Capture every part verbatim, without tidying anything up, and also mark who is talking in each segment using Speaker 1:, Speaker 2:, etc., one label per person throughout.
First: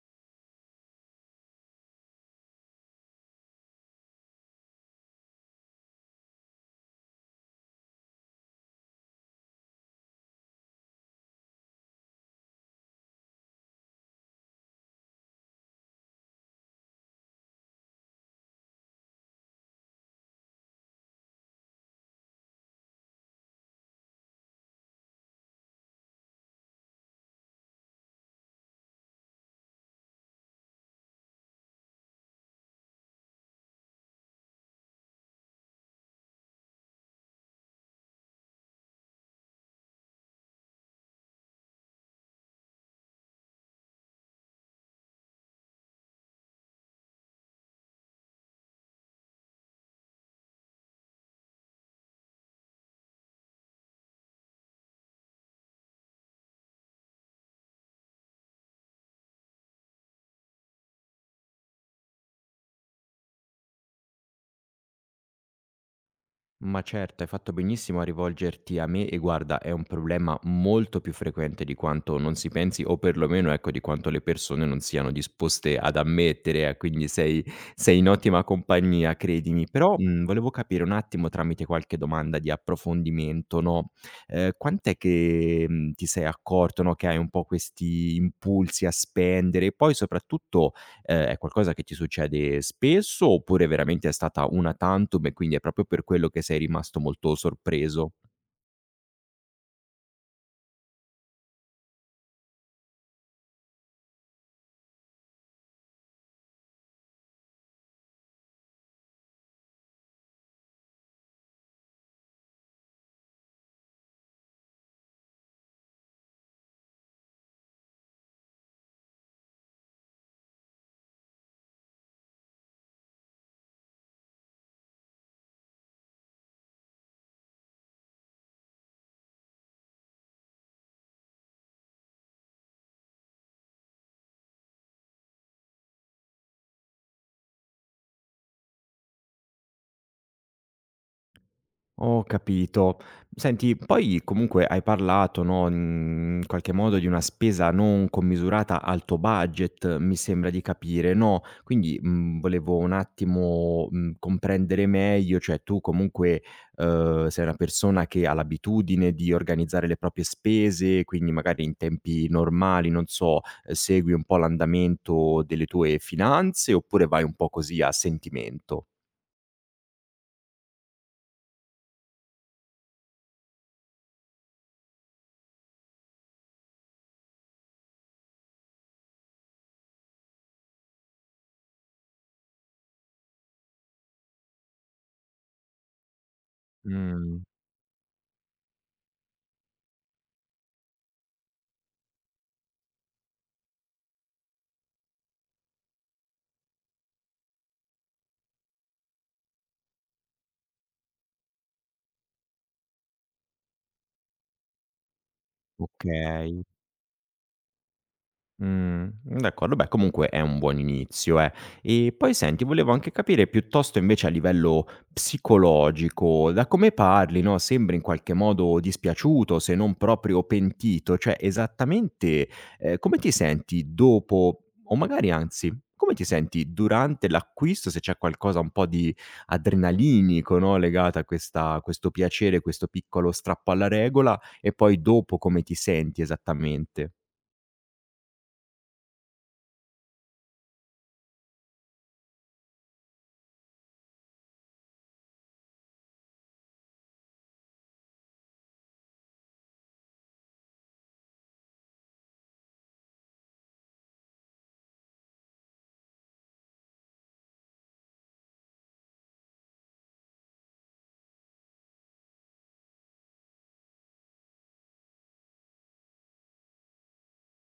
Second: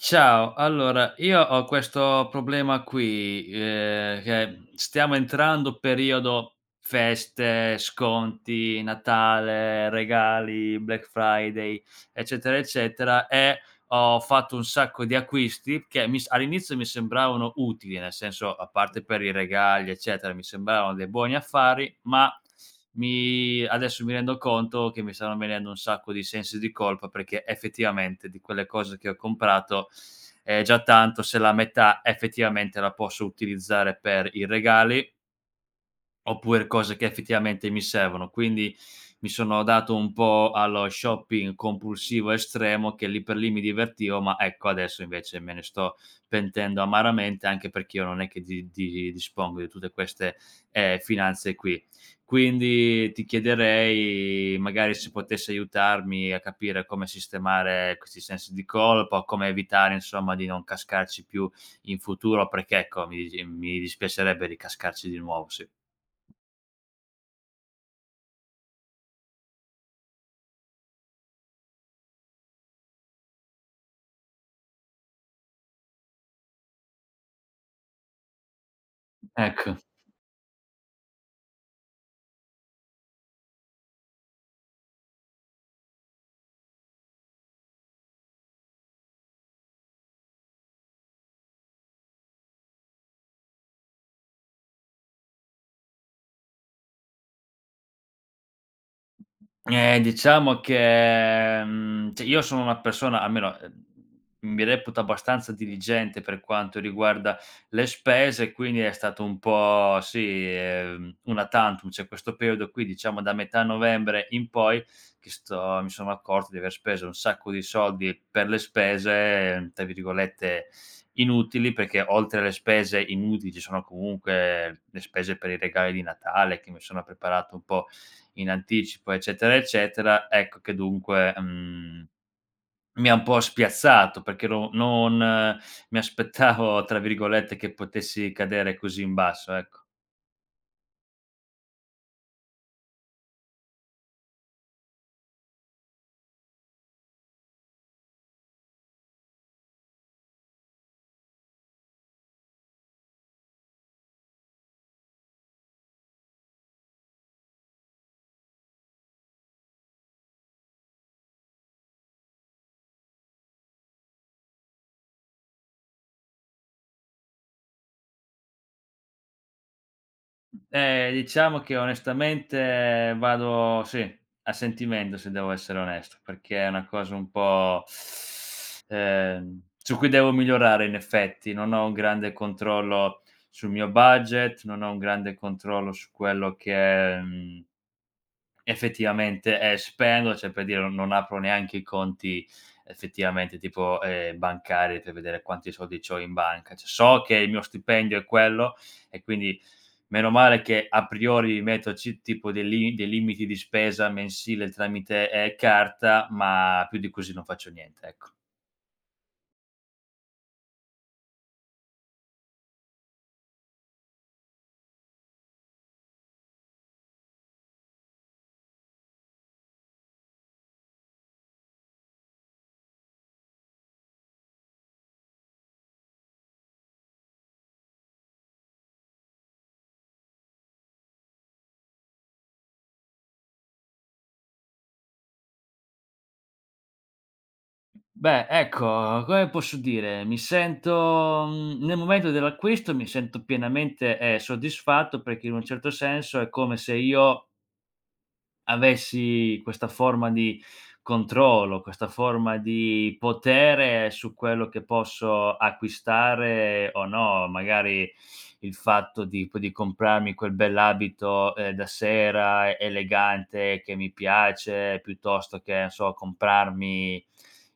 Speaker 1: Ciao, allora io ho questo problema qui, ehm, che stiamo entrando periodo feste, sconti, Natale, regali, Black Friday, eccetera, eccetera e ho fatto un sacco di acquisti che mi s all'inizio mi sembravano utili, nel senso, a parte per i regali, eccetera, mi sembravano dei buoni affari, ma mi adesso mi rendo conto che mi stanno venendo un sacco di sensi di colpa, perché effettivamente di quelle cose che ho comprato è già tanto se la metà effettivamente la posso utilizzare per i regali, oppure cose che effettivamente mi servono. Quindi mi sono dato un po' allo shopping compulsivo estremo che lì per lì mi divertivo, ma ecco adesso invece me ne sto pentendo amaramente, anche perché io non è che di di dispongo di tutte queste, ehm, finanze qui. Quindi ti chiederei magari se potessi aiutarmi a capire come sistemare questi sensi di colpa, come evitare insomma di non cascarci più in futuro, perché ecco mi mi dispiacerebbe ricascarci di nuovo, sì.
Speaker 2: Ma certo, hai fatto benissimo a rivolgerti a me e guarda, è un problema molto più frequente di quanto non si pensi o perlomeno ecco di quanto le persone non siano disposte ad ammettere, eh, quindi sei sei in ottima compagnia, credimi.
Speaker 1: Ecco.
Speaker 2: Però, mhmm, volevo capire un attimo tramite qualche domanda di approfondimento, no, ehm, quant'è che, mhmm, ti sei accorto, no, che hai un po' questi impulsi a spendere e poi soprattutto Ehm, è qualcosa che ti succede spesso, oppure veramente è stata una tantum e quindi è proprio per quello che sei rimasto molto sorpreso?
Speaker 1: Eh, diciamo che, mhmm, cioè io sono una persona almeno, ehm, mi reputo abbastanza diligente per quanto riguarda le spese, quindi è stato un po' sì, ehm, una tantum, cioè questo periodo qui, diciamo da metà novembre in poi, che sto mi sono accorto di aver speso un sacco di soldi per le spese, tra virgolette, "inutili", perché oltre alle spese inutili ci sono comunque le spese per i regali di Natale, che mi sono preparato un po' in anticipo, eccetera, eccetera, ecco che dunque, mhmm, mi ha un po' spiazzato perché ero non eh, mi aspettavo, tra virgolette, che potessi cadere così in basso, ecco.
Speaker 2: Ho capito. Senti, poi comunque hai parlato, no, mhmm, in qualche modo di una spesa non commisurata al tuo budget, mi sembra di capire, no, quindi, mhmm, volevo un attimo, mhmm, comprendere meglio, cioè tu comunque, uhm, sei una persona che ha l'abitudine di organizzare le proprie spese, quindi magari in tempi normali, non so, ehm, segui un po' l'andamento delle tue finanze, oppure vai un po' così a sentimento?
Speaker 1: Eh, diciamo che onestamente vado sì, a sentimento se devo essere onesto, perché è una cosa un po', ehm, su cui devo migliorare in effetti. Non ho un grande controllo sul mio budget, non ho un grande controllo su quello che è,
Speaker 2: Mh,
Speaker 1: mhmm, effettivamente, eh, spendo, cioè per dire non non apro neanche i conti effettivamente tipo, ehm, bancari per vedere quanti soldi c'ho in banca. Cioè so che il mio stipendio è quello e quindi meno male che a priori metto ci tipo dei li dei limiti di spesa mensile tramite, ehm, carta,
Speaker 2: okay.
Speaker 1: ma più di così non faccio niente, ecco.
Speaker 2: Mh, d'accordo. Beh, comunque è un buon inizio, eh. E poi senti, volevo anche capire piuttosto invece a livello psicologico, da come parli, no, sembri in qualche modo dispiaciuto, se non proprio pentito, cioè esattamente, ehm, come ti senti dopo o magari anzi, come ti senti durante l'acquisto, se c'è qualcosa un po' di adrenalinico, no, legato a questa a questo piacere, questo piccolo strappo alla regola, e poi dopo come ti senti esattamente?
Speaker 1: Beh, ecco, come posso dire, mi sento mhmm, nel momento dell'acquisto mi sento pienamente, ehm, soddisfatto perché in un certo senso è come se io avessi questa forma di controllo, questa forma di potere su quello che posso acquistare o no, magari il fatto di poi di comprarmi quel bell'abito, ehm, da sera elegante che mi piace, piuttosto che, non so, comprarmi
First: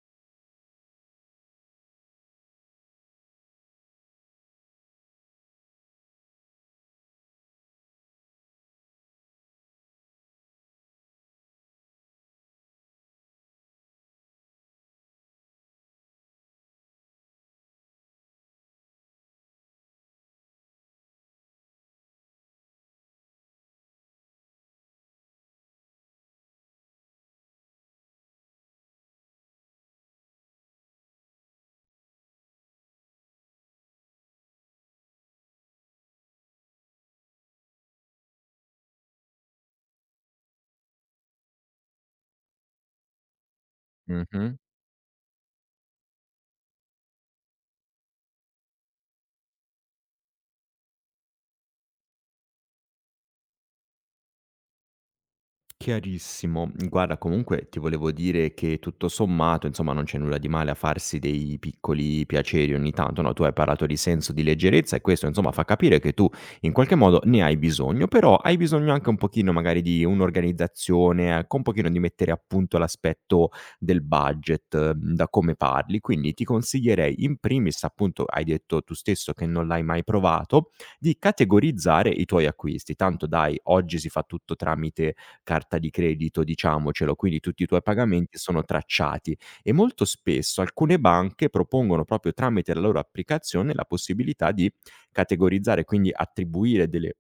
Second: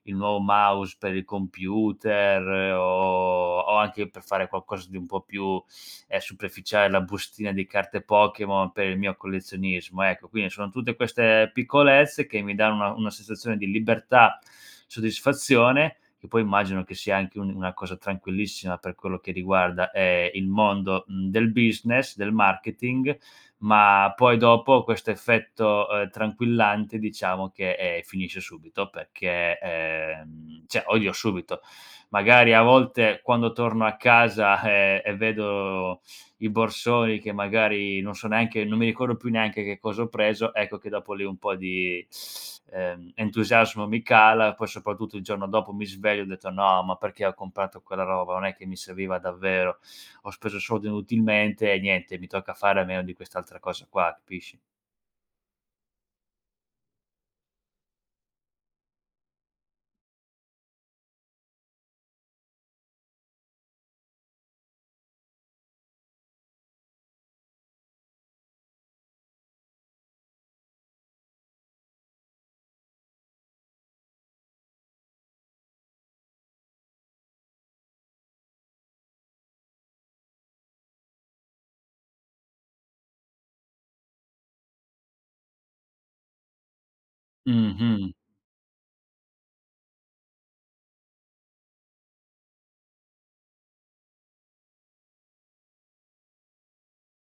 Speaker 1: il nuovo mouse per il computer eh, o o anche per fare qualcosa di un po' più eh, superficiale la bustina di carte Pokémon per il mio collezionismo. Ecco, quindi sono tutte queste piccolezze che mi danno una una sensazione di libertà, soddisfazione, che poi immagino che sia anche un una cosa tranquillissima per quello che riguarda, ehm, il mondo, mhmm, del business, del marketing, ma poi dopo questo effetto, ehm, tranquillante diciamo che, ehm, finisce subito perché, ehm, cioè oddio subito, magari a volte quando torno a casa, ehm, e vedo i borsoni che magari non so neanche non mi ricordo più neanche che cosa ho preso, ecco che dopo lì un po' di, ehm, entusiasmo mi cala,
Speaker 2: Mh-mh.
Speaker 1: poi soprattutto il giorno dopo mi sveglio e ho detto: "No, ma perché ho comprato quella roba? Non è che mi serviva davvero, ho speso soldi inutilmente e niente, mi tocca fare a meno di quest'altra cosa qua", capisci?
Speaker 2: Chiarissimo. Guarda, comunque ti volevo dire che tutto sommato, insomma, non c'è nulla di male a farsi dei piccoli piaceri ogni tanto, no? Tu hai parlato di senso di leggerezza e questo, insomma, fa capire che tu in qualche modo ne hai bisogno, però hai bisogno anche un pochino magari di un'organizzazione, ecco, un pochino di mettere a punto l'aspetto del budget, eh, da come parli. Quindi ti consiglierei, in primis, appunto, hai detto tu stesso che non l'hai mai provato, di categorizzare i tuoi acquisti. Tanto dai, oggi si fa tutto tramite carta di credito, diciamocelo, quindi tutti i tuoi
Speaker 1: Mh-mh.
Speaker 2: pagamenti sono tracciati e molto spesso alcune banche propongono proprio tramite la loro applicazione la possibilità di categorizzare, quindi attribuire delle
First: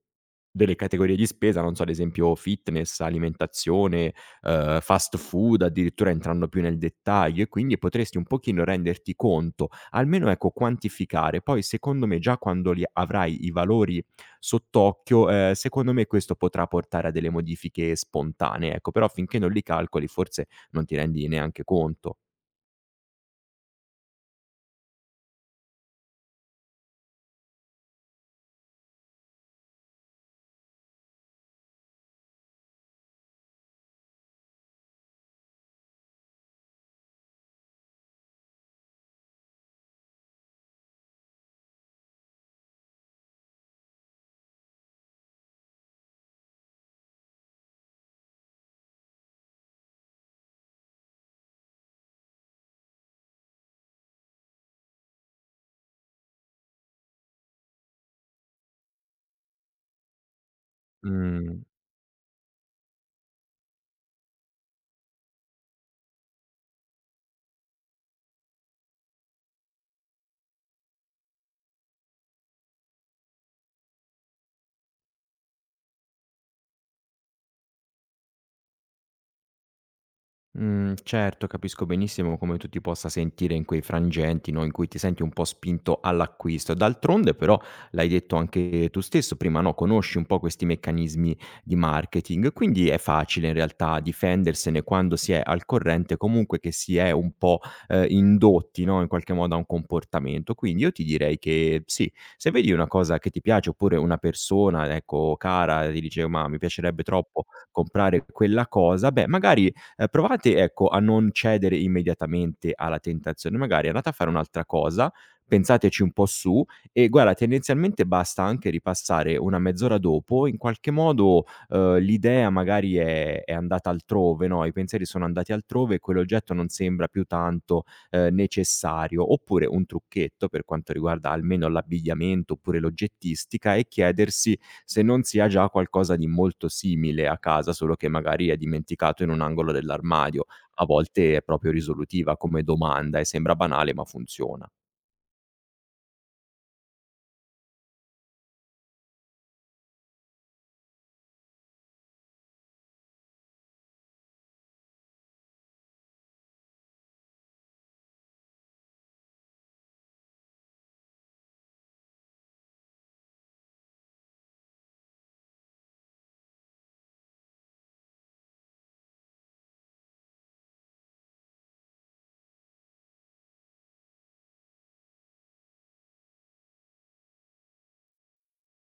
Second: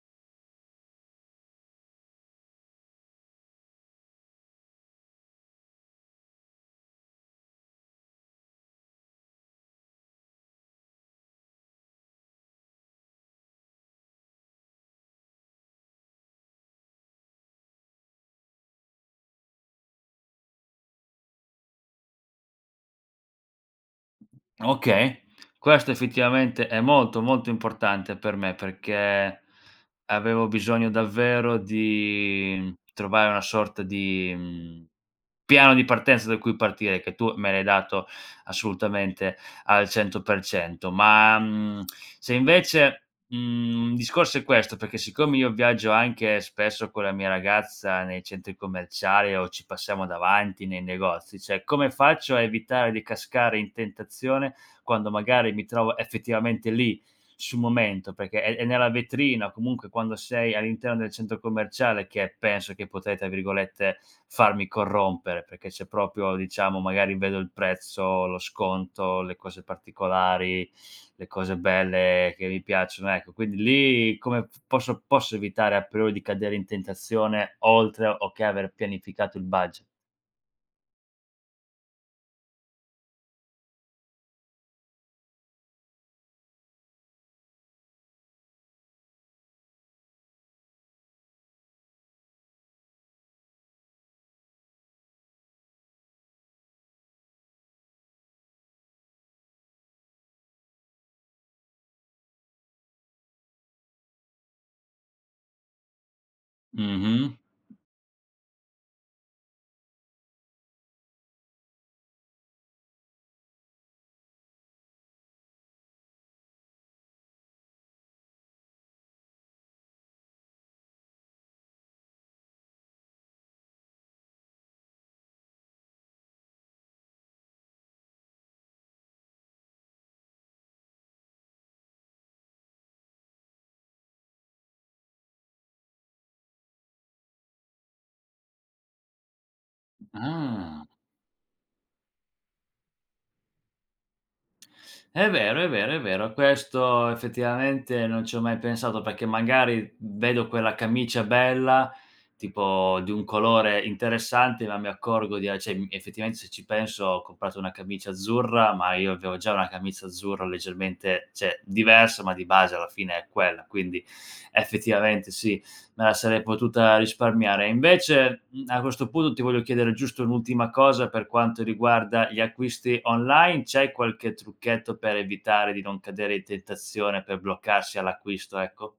Speaker 2: delle categorie di spesa, non so, ad esempio fitness, alimentazione, uhm, fast food, addirittura entrando più nel dettaglio e quindi potresti un pochino renderti conto, almeno ecco quantificare. Poi secondo me già quando li avrai i valori sott'occhio, ehm, secondo me questo potrà portare a delle modifiche spontanee, ecco, però finché non li calcoli forse non ti rendi neanche conto.
Speaker 1: Okay, questo effettivamente è molto, molto importante per me perché avevo bisogno davvero di trovare una sorta di, mhmm, piano di partenza da cui partire, che tu me l'hai dato assolutamente al cento per cento. Ma, mhmm, se invece mhmm, il discorso è questo, perché siccome io viaggio anche spesso con la mia ragazza nei centri commerciali o ci passiamo davanti nei negozi, cioè come faccio a evitare di cascare in tentazione quando magari mi trovo effettivamente lì sul momento, perché è è nella vetrina, comunque quando sei all'interno del centro
Speaker 2: Mh.
Speaker 1: commerciale che penso che potrei, tra virgolette, "farmi corrompere", perché c'è proprio diciamo, magari vedo il prezzo, lo sconto, le cose particolari, le cose belle che mi piacciono, ecco. Quindi lì come p posso posso evitare a priori di cadere in tentazione oltre o che aver pianificato il budget?
Speaker 2: Mhmm, certo, capisco benissimo come tu ti possa sentire in quei frangenti, no, in cui ti senti un po' spinto all'acquisto. D'altronde però l'hai detto anche tu stesso prima, no, conosci un po' questi meccanismi di marketing, quindi è facile in realtà difendersene quando si è al corrente comunque che si è un po', ehm, indotti, no, in qualche modo a un comportamento. Quindi io ti direi che sì, se vedi una cosa che ti piace oppure una persona, ecco, cara, ti dice: "Ma mi piacerebbe
Speaker 1: Mh-mh.
Speaker 2: troppo comprare quella cosa", beh magari Ehm, provate, ecco, a non cedere immediatamente alla tentazione, magari andate a fare un'altra cosa, pensateci un po' su e guarda tendenzialmente basta anche ripassare una mezz'ora dopo, in qualche modo, uhm, l'idea magari è è andata altrove, no, i pensieri sono andati altrove e quell'oggetto non sembra più tanto, ehm, necessario. Oppure un trucchetto per quanto riguarda almeno l'abbigliamento oppure l'oggettistica è chiedersi se non si ha già qualcosa di molto simile a casa, solo che magari è dimenticato in un angolo dell'armadio. A
Speaker 1: Ah.
Speaker 2: volte è proprio risolutiva come domanda e sembra banale, ma funziona.
Speaker 1: È vero, è vero, è vero. Questo effettivamente non ci ho mai pensato, perché magari vedo quella camicia bella, tipo di un colore interessante, ma mi accorgo di a cioè, mhmm, effettivamente se ci penso ho comprato una camicia azzurra, ma io avevo già una camicia azzurra leggermente cioè diversa, ma di base alla fine è quella. Quindi effettivamente sì, me la sarei potuta risparmiare. Invece, mhmm, a questo punto ti voglio chiedere giusto un'ultima cosa per quanto riguarda gli acquisti online. C'hai qualche trucchetto per evitare di non cadere in tentazione, per bloccarsi all'acquisto, ecco?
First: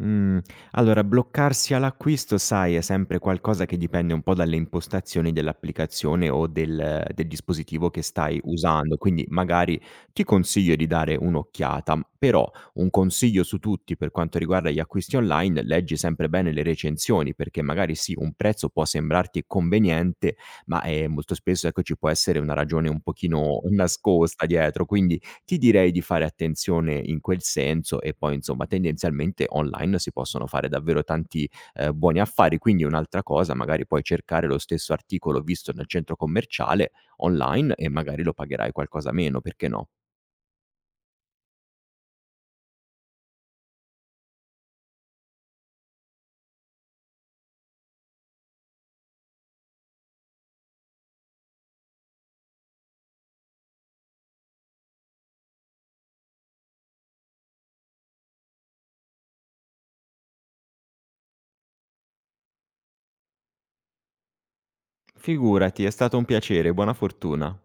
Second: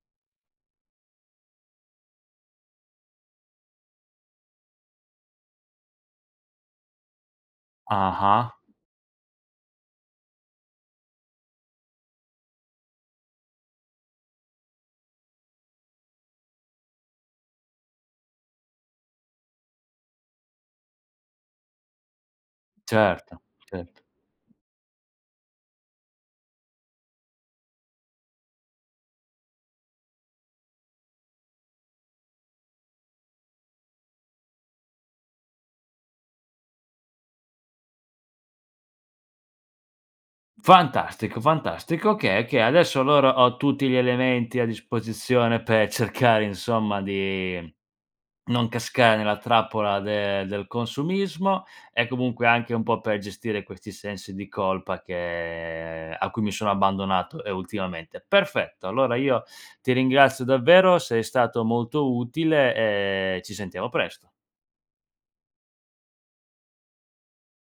Speaker 2: Mhmm, allora bloccarsi all'acquisto, sai, è sempre qualcosa che dipende un po' dalle impostazioni dell'applicazione o del del dispositivo che stai
Speaker 1: Ah-ah,
Speaker 2: usando, quindi magari ti consiglio di dare un'occhiata. Però un consiglio su tutti per quanto riguarda gli acquisti online: leggi sempre bene le recensioni, perché magari sì, un prezzo può sembrarti conveniente, ma, ehm, molto spesso, ecco, ci può essere una ragione un
Speaker 1: certo,
Speaker 2: pochino
Speaker 1: certo.
Speaker 2: nascosta dietro. Quindi ti direi di fare attenzione in quel senso e poi insomma tendenzialmente online si possono fare davvero tanti, ehm, buoni affari, quindi un'altra cosa magari puoi cercare lo stesso articolo visto nel centro commerciale online e magari lo pagherai qualcosa meno, perché no?
Speaker 1: Fantastico, fantastico. Okay, okay, adesso allora ho tutti gli elementi a disposizione per cercare insomma di non cascare nella trappola de del consumismo e comunque anche un po' per gestire questi sensi di colpa che a cui mi sono abbandonato, ehm, ultimamente. Perfetto, allora io ti ringrazio davvero, sei stato molto utile e ci sentiamo presto.
Speaker 2: Figurati, è stato un piacere, buona fortuna.